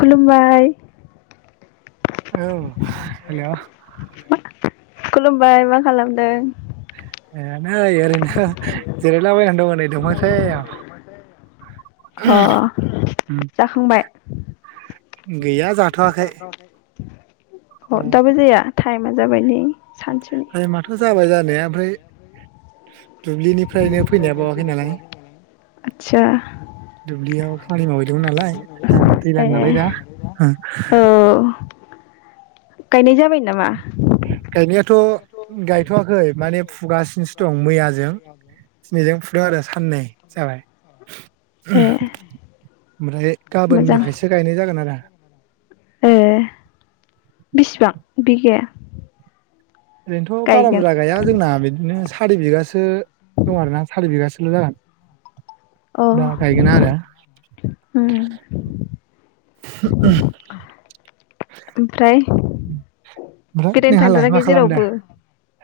खुलुमबाय। औ हेल'। खुलुमबाय मा खालामदों? ओ‌ नै ओरैनो जिरायला बायना दं नै दंफां सायायाव। [inaudible] अ' जाखांबाय? गैया जा गैया जाथ'वाखै। औ अ' दाबो जाया? टाइमा जाबाय नै। सानसुनि टाइमाथ' जाबाय जानाया ओमफ्राय [inaudible] दुब्लिनिफ्रायनो फैनाया बावाखै नालाय आदसा दुब्लियाव खामानि मावहैदोंमोन नालाय आं ए दैलां नालाय दा ओं। औ गायनाय जाबाय नामा? गायनायाथ' गायथ'वाखै। माने फुगासिनोसो दं मैयाजों दिनैजों फुदों आरो साननै जाबाय ए ओमफ्राय मोजां गाबोननिफ्रायसो गायनाय जागोन आरो। ए बिसिबां बिगाया? ओरैनोथ' बारा गायगोन बुरजा गाया जोंना बिदिनो सारि बिगासो दं आरोना सारि बिगासो ल' जागोन। अ दा गायगोना आरो। उम ओमफ्राय बेरायनो थांथाराखै जेरावबो?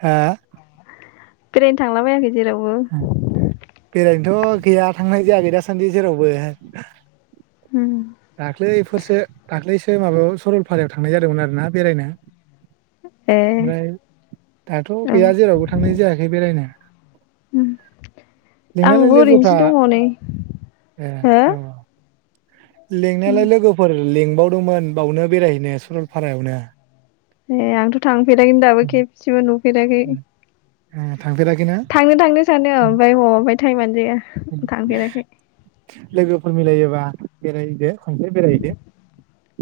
हो? बेरायनो थांलाबायाखै जेरावबो? थ' गैया थांनाय जायाखै दासान्दि जेरावबो। उम। दाख्लैफोरसो दाख्लैसो माबायाव सरलपारायाव थांनाय जादोंमोन आरोना बेरायनो। ए ओमफ्राय दाथ' औ गैया जेरावबो थांनाय जायाखै बेरायनो। उम लिंनायालाय आंबो ओरैनोसो लोगोफ्रा दङ नै हो। उम लेंनायालाय लोगोफोर लेंबाव दंमोन बावनो बेरायहैनो सरलपारायावनो। ए आंथ' थांफेरलााखै दाबो खेबसेबो नु फेराखै। ओ [inaudible] थांनो थांनो सानो औ ओमफ्राय ह टाइमानो जाया थांफेराखै। लोगोफोर मिलायोबा बेरायहैदो। खनसे बेरायहैदो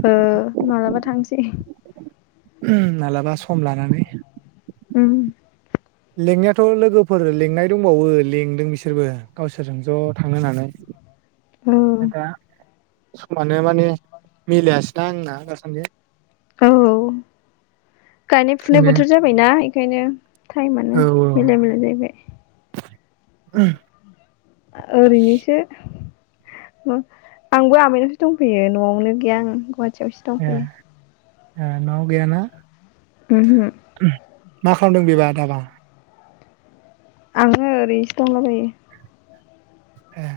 ओ मालाबा थांनोसै। [unintelligible] माबलाबा सम लानानै। उम। लेंनायाथ' लोगोफोर लेंनाय दंबावो लेंदों बिसोरबो गावसोरजों ज' थांनो होननानै। औ आदा समानो माने मिलायासैना आंना दासान्दि। औ गायनाय फुनाय ओंखायनो बोथोर जाबायना ओंखायनो। टाइमानो औ मिलाया मिलाया जाहैबाय। [unintelligible] ओरैनोसो आंबो आमायनावसो दंफैयो न'आवनो गैया आं गुवा थियावसो ए दंफैयो। ए न'आव गैया ना? उम हो। मा खालामदों बेबा दाबा? आङो ओरैसो दंलाबायो। ए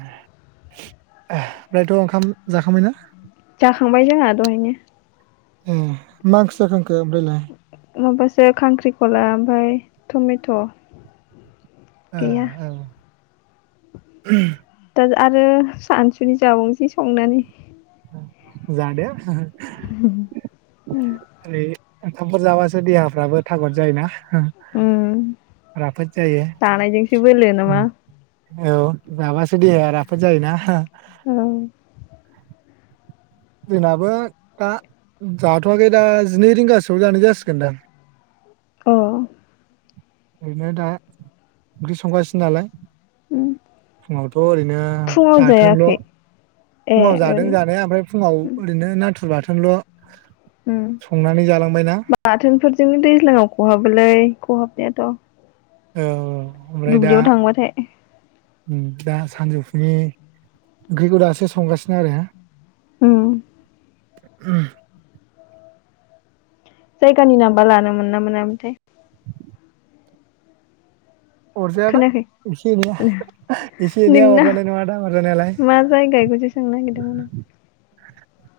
ओमफ्रायथ' ओंखाम जाखांबाय ना। जाखांबाय जोंहा दहायनो। ए मा ओंख्रै जाखांखो ओमफ्रायलाय? माबासो खांख्रिखला ओमफ्राय टमेट'। ओ गैया औ। [unintelligible] दा आरो सानसुनि जाबावनोसै संनानै। जादो। [unintelligible] ओंखामफोर जाबासो देहाफ्राबो थागद जायो ना। उम जायो जानाय जोंसो बोलो नामा? औ जाबासो देहाया राफोद जायोना? औ जोंनाबो दा जाथ'वाखै दा जिनै रिंगासोआव जानाय जासिगोनदां। औ ओरैनो दा ओंख्रि संगासिनो नालाय फुंङावथ' ओरैनो फुङाव बाथोनल' जायाखै ए फुंङाव जादों ओरै जानाया ओमफ्राय फुंङाव ओरैनो नाथुर बाथो थोन ल उम बाथोनफोरजोंनो दैज्लांङाव खहाबोलै खहाबनाया। थ' औ औ दुब्लियाव थांबाथाय। उम दा सानजौफुनि ओंख्रिखौ दासो संगासिनो आरो। उम उम जायगानि नाम बा लानो मोन ना मोना मोनथाय? [unintelligible] अरजाया ना खोनायाखै एसे एनैया एसे एनैया नोंना अरजानाय नंङादां अरजानायालाय। मा जायगा बेखौसो सोंनो नागिरदोंमोन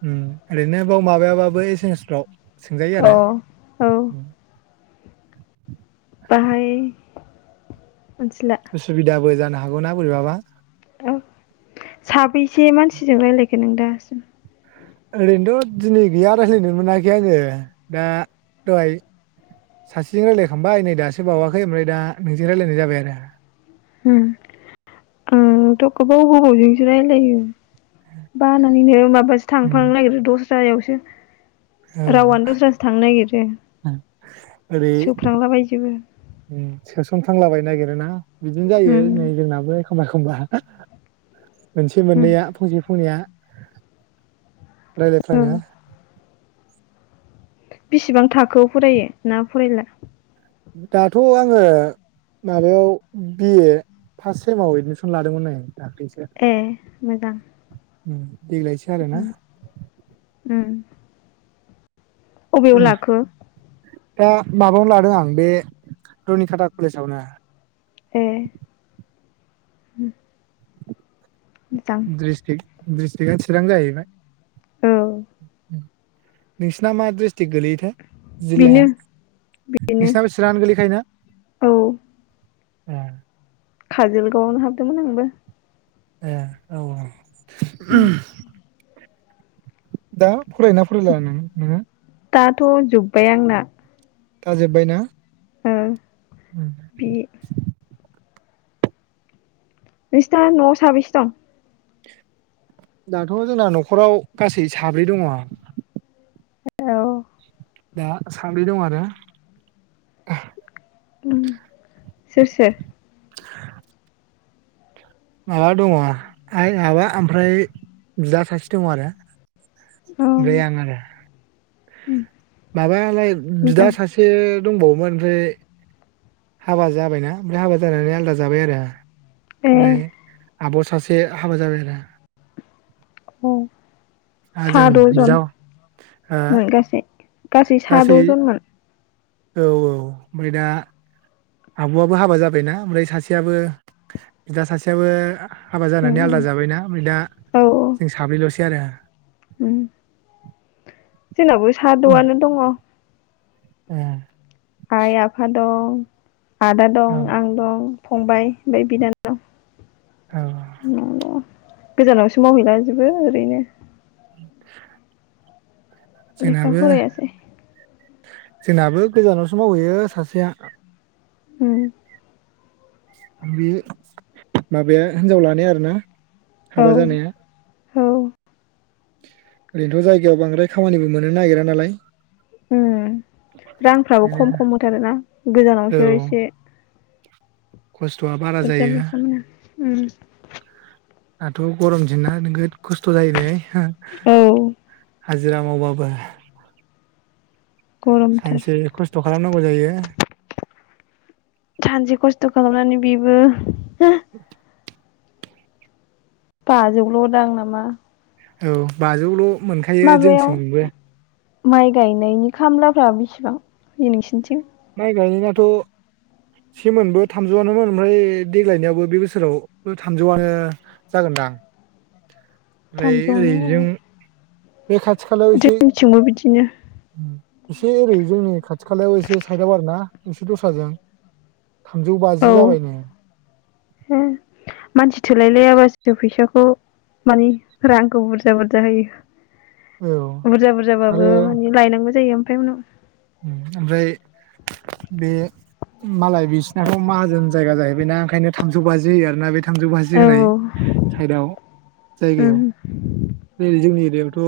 उम ओरैनो बाव माबायाबाबो एसेमेसफ्राव। सोंजायो आरो आं अ औ उम बाहाय मिथिला उसुबिदाबो जानो हा हागौना बोरैबाबा। औ साबैसे मानसिजों रायलायखो नों दासिम? ओरैनोथ दिनै गैया रायज्लायनो मोनाखै आंङो दा दहाय सासेजों रायलायखांबाय नै दासो बावाखै ओमफ्राय दा नोंजों रायजलायनाय जाबाय आरो। उम आंथ‌ गोबाव गोबावजोंसो रायलायो। बानानैनो माबासो थांफां उम नागिरो दस जायावसो औ रावानो दस्रासो थांनो नागिरो ओरै सोफ्रांलाबायजोबो। उम सोसन फ्रांलाबायनो नागिरो ना? बिदिनो जायो उम नै जोंनाबो एखमबा खमबा मोनसे उम मोननैया फंसे फंनैया औ रायलायफ्लांङो। बेसिबां थाखोआव फरायो ना फरायला? दाथ आङो माबायाव बि ए फार्स्ट सेमाव एदमिसन लादोंमोननाय आं। ए मोजां। उम। देग्लायसो आरोना। उम उम अबेयाव उम लाखो? दा माबायावनो लादों आं बे रुनिकाटा कलेजावनो ए [inaudible] मोजां द्रिस्ट्रिक दिस्ट्रिका चिरां जाहैबाय औ [inaudible] नोंसिना मा द्रिस टिक गोलैयोथाय बेनो जिल्लाया बेनो नोंसिना चिरां गोलैखायो ना? ओ काजलगावावनो हाबदोंमोन आंबो ए औ उम औ [inaudible] दा फरायो ना फरायला नों नोङो दाथ जोब्बाय आंना थाजोब्बायना ओ बि नोंसिना नवाव साबैसे दं? दाथ जोंना नखराव गासै साब्रै दङ। औ दा सांब्रै दङो आरो उम सोर सोर [inaudible] आबा दङ आइ आबा ओमफ्राय बिदा सासे दङ आरो औ आमफ्राय उम आं आरो माबालाय बिदा मोजां सासे दंबावोमोन ओमफ्राय हाबा जाबायना ओमफ्राय हाबा जानानै आलादा जाबाय आरो। ए ओमफ्राय आब सासे हाबा जाबाय आरो औ जों बिदा ओ सादजनमोन गासै गासै सादजनमोन। औ औ ओमफ्राय दा आबवाबो हाबा जाबायना ओमफ्राय सासेयाबो बिदा सासेयाबो हाबा उम जानानै उम आलादा जाबायना ओमफाय दा जों साब्रैलसै आरो [inaudible] उमह जोंनावबो सादवानो दङ ए आइ आफा दं आदा दं औ आं दं फंबाय ओमफ्राय बिनानाव औ नआव दङ गोजानावसो मावहैलाजोबो ओरैनो [inaudible] लेखा जोंनाबो फराय आसै जोंनाबो गोजानावसो मावहैयो सासेया ओम बे माबाया हिनजाव लानाया आरो ना औ हाबा जानाया औ ओरैनोथ' जायगायाव बांद्राय खामानिबो मोननो नागिरा नालाय ओम रांफ्राबो ओंखायनो खम खम होथारोना औ गोजानावसो एसे खस्थ'आ बारा जायो ओम दाथ' गरम दिन ना नोगोद खस्थ' जायो नै हा औ हाजिरा मावबाबो गरमथार सानसे खस्थ' खालामनांगौ जायो सानसे खस्थ' खालामनानै बेबो [inaudible] बाजोबोल' दां नामा औ बाजौल' मोनखायो माबायाव जोंथिंबो माइ गायनायनि खामलाफ्रा बेसिबां नोंसिनिथिं माइ गायनायथ' सेमोनबो थामजौआनोमोन ओमफ्राय देग्लायनायावो बे बोसोराव थामजौआनो जागोनदां ओमफ्राय थामजौनो ओरैजों बे खाथि खालायाव एसे जोंनिथिंबो बिदिनो एसे ओरै जोंनि खाथि खालायाव एसे साइदआव आरोना एसे दस्राजों थामजौ औ बाजि जाबाय नो मानसि थोलायलायाबासो फैसाखौ मानि रांखौ बुरजा बुरजा होयो। औ बुरजा बुरजाबाबो आरो माने लायनांगौ जायो। ओमफ्राय उनाव। ओमफ्राय बे मालाय बिसिनाथ' माहाजोन जायगा जाहैबायना ओंखायनो थामजौ बाजि होयो आरोना बे। थामजौ बाजि औ होनाय साइदआव औ जायगायाव जोंनि एरियाव' द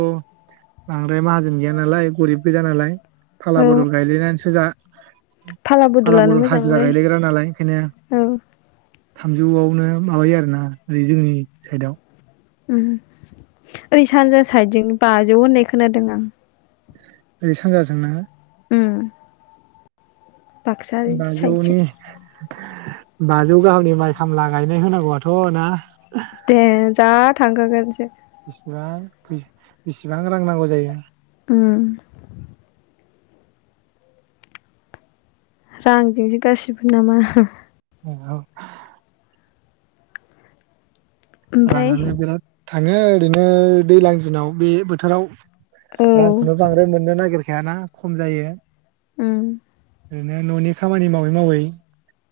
आं। ओमफ्राय माहाजोन गैया नालाय गोरिब। बेजा नालाय फाला औ बदल गायलायनानैसो जा फाला बदलानो बदल हाजिरा मोजांलै गायलायग्रा नालाय ओंखायनो। औ थामजौआवनो माबायो आरोना ओरै जोंनि साइदआव। ओरै सानजा साइदजों बाजौ होननाय खोनादों आं। ओरै सानज्राजोंना। ओम बाजौनि। बाजौ गाहामनि माइ खामला गायनाय होनांगौआथ' ना। दे जा थांगोगोनसै। बांसा बिसेबां रां नांगौ जायो। उम रांजोंसो गाससिबो नामा औ। ओमफ्राय राङानो बिराद। थाङो ओरैनो दैजलां दिनाव बे बोथोराव। औ रांखौनो बांद्राय मोननो नागिर। फिायाना खम जायो। ओम। ओरैनो न'नि खामानि मावै मावै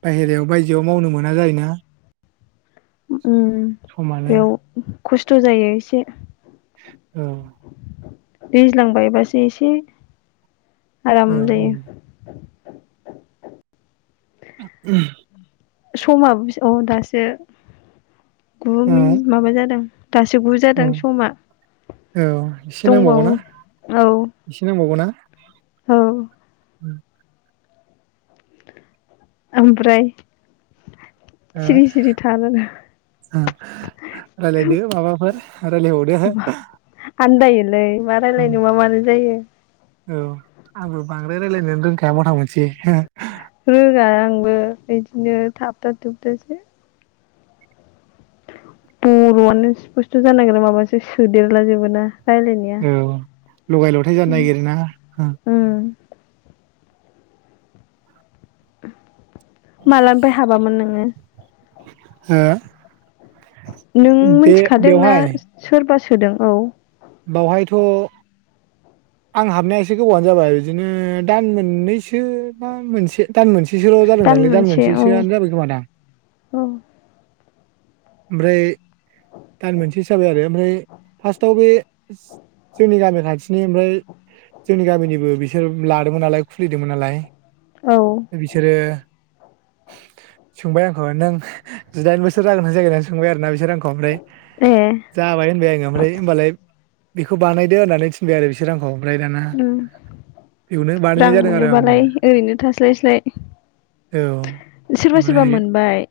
बाहेरायाव बायजोआव मावनो मोना जायोना। उम समानो बेयाव। खस्थ' जायो एसे औ। दैज्लांबायबासो एसे औ आरामल। उम समाबो औ दासो गु ओ मिनिट माबा जादों दासो औ गुजादों समा औ एसे दंबावो नांबावगौनाा औ एसे नांबावगौ ना। औ। उम ओमफ्राय सिरि सिरि थार ओ रायलायदो माबाफोर रायलायबावदो आन्दायोलै मा रायलायनो मा मानो जायो औ आंबो बांद्राय रायजलायनो रोंखाया मथा मथि रोङा आंबो बिदिनो थाबथा थुबथा सो बर'आनो स्पुस्थ' जानागिरा माबा सो-सोदेरला जोबोना रायलायनाया औ लगाय लथाय जानो नागिरो ना। उम [inaudible] मालानिफ्राय हाबामोन नोङो? हा नों मिथिखादोंना सोरबा सोदों औ। बावहायथ' आं हाबनाया एसे गोबावानो जाबाय बिदिनो दान मोननैसो बा मोनसे दान मोनसेसोल' जादोंदांलै दान मोनसे औ मोनसेसोआनो जाबाय खोमा दां। औ ओमफ्राय दानमोनसेसो जाबाय आरो ओमफ्राय फार्स्टआव बे जोंनि गामि खा नोंसिनि ओमफ्राय जोंनि गामिनिबो बिसोर लादोंमोन नालाय खुलिदोंमोन नालाय। औ बिसोरो सोंबाय आंखौ नों जिदाइन बोसोर जागोना ज जायाखै होननानै सोंबाय आरो ना बिसोर आंखौ ओमफ्राय ए जाबाय होनबाय आङो ओमफ्राय होनबालाय बेखौ बानायदो होननानै थिनबाय आरो बिसोर आंखौ। ओमफ्राय दाना ओ बेयावनो रां बानायनाय जादों आरो आंबो मोनोबालाय ओरैनो थास्लायस्लाय औ सोरबा ओमफ्राय सोरबा मोनबाय।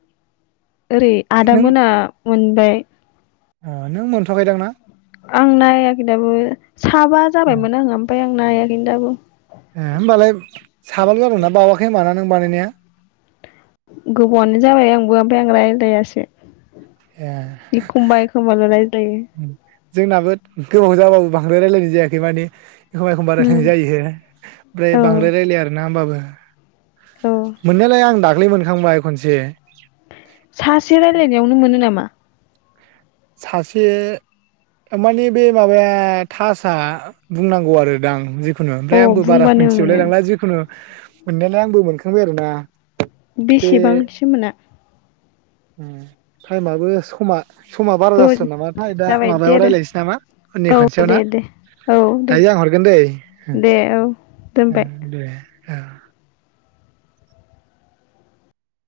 ओरै आदा नों मोना मोनबाय। [inaudible] अ नों मोनथ'आखै दां ना? आं नायाखै दाबो साबा ए जाबायमोन आङो ओमफाय आं नायाखैनो दाबो। ए होमबालाय साबाल' जादोंना। बावाखै होमबा ना नों बानायनाया? गोबावानो जाबाय आंबो ओमफाय आं रायज्लायासो। एखमबा एखमबा ल' लाय उम जोंनाबो गोबाव जाबाबो बांद्राय रायलायनाय जायाखै माने एखमबा एखमबा उम रायलायनाय जायो ओमफ्राय औ बांद्राय रायलाया आरो ना होनबाबो। औ मोननायालाय आं दाख्लै मोनखांबाय खनसे। सासे रायलायनायावनो मोनो नामा? सासे माने बे माबाया थासआ बुंनांगौ आरो दां जि ओ अ ओमफ्राय आंबो बारा बुंबानो मोन्थिजुबलाय मोनो लांला जिखुनु मोननायालाय आंबो मोनखांबाय आरो ना। बेसेबांसो मोना? टाइमाबो समा समा बारा औ जासिगोन नामाथाय दा जाबाय दे माबायाव आरो रायज्लायनोसै नामा उननि औ खनसेयाव ना दे दे औ दे दायो आं हरगोन दैे हो दे औ हो दोनबाय दे [inaudible]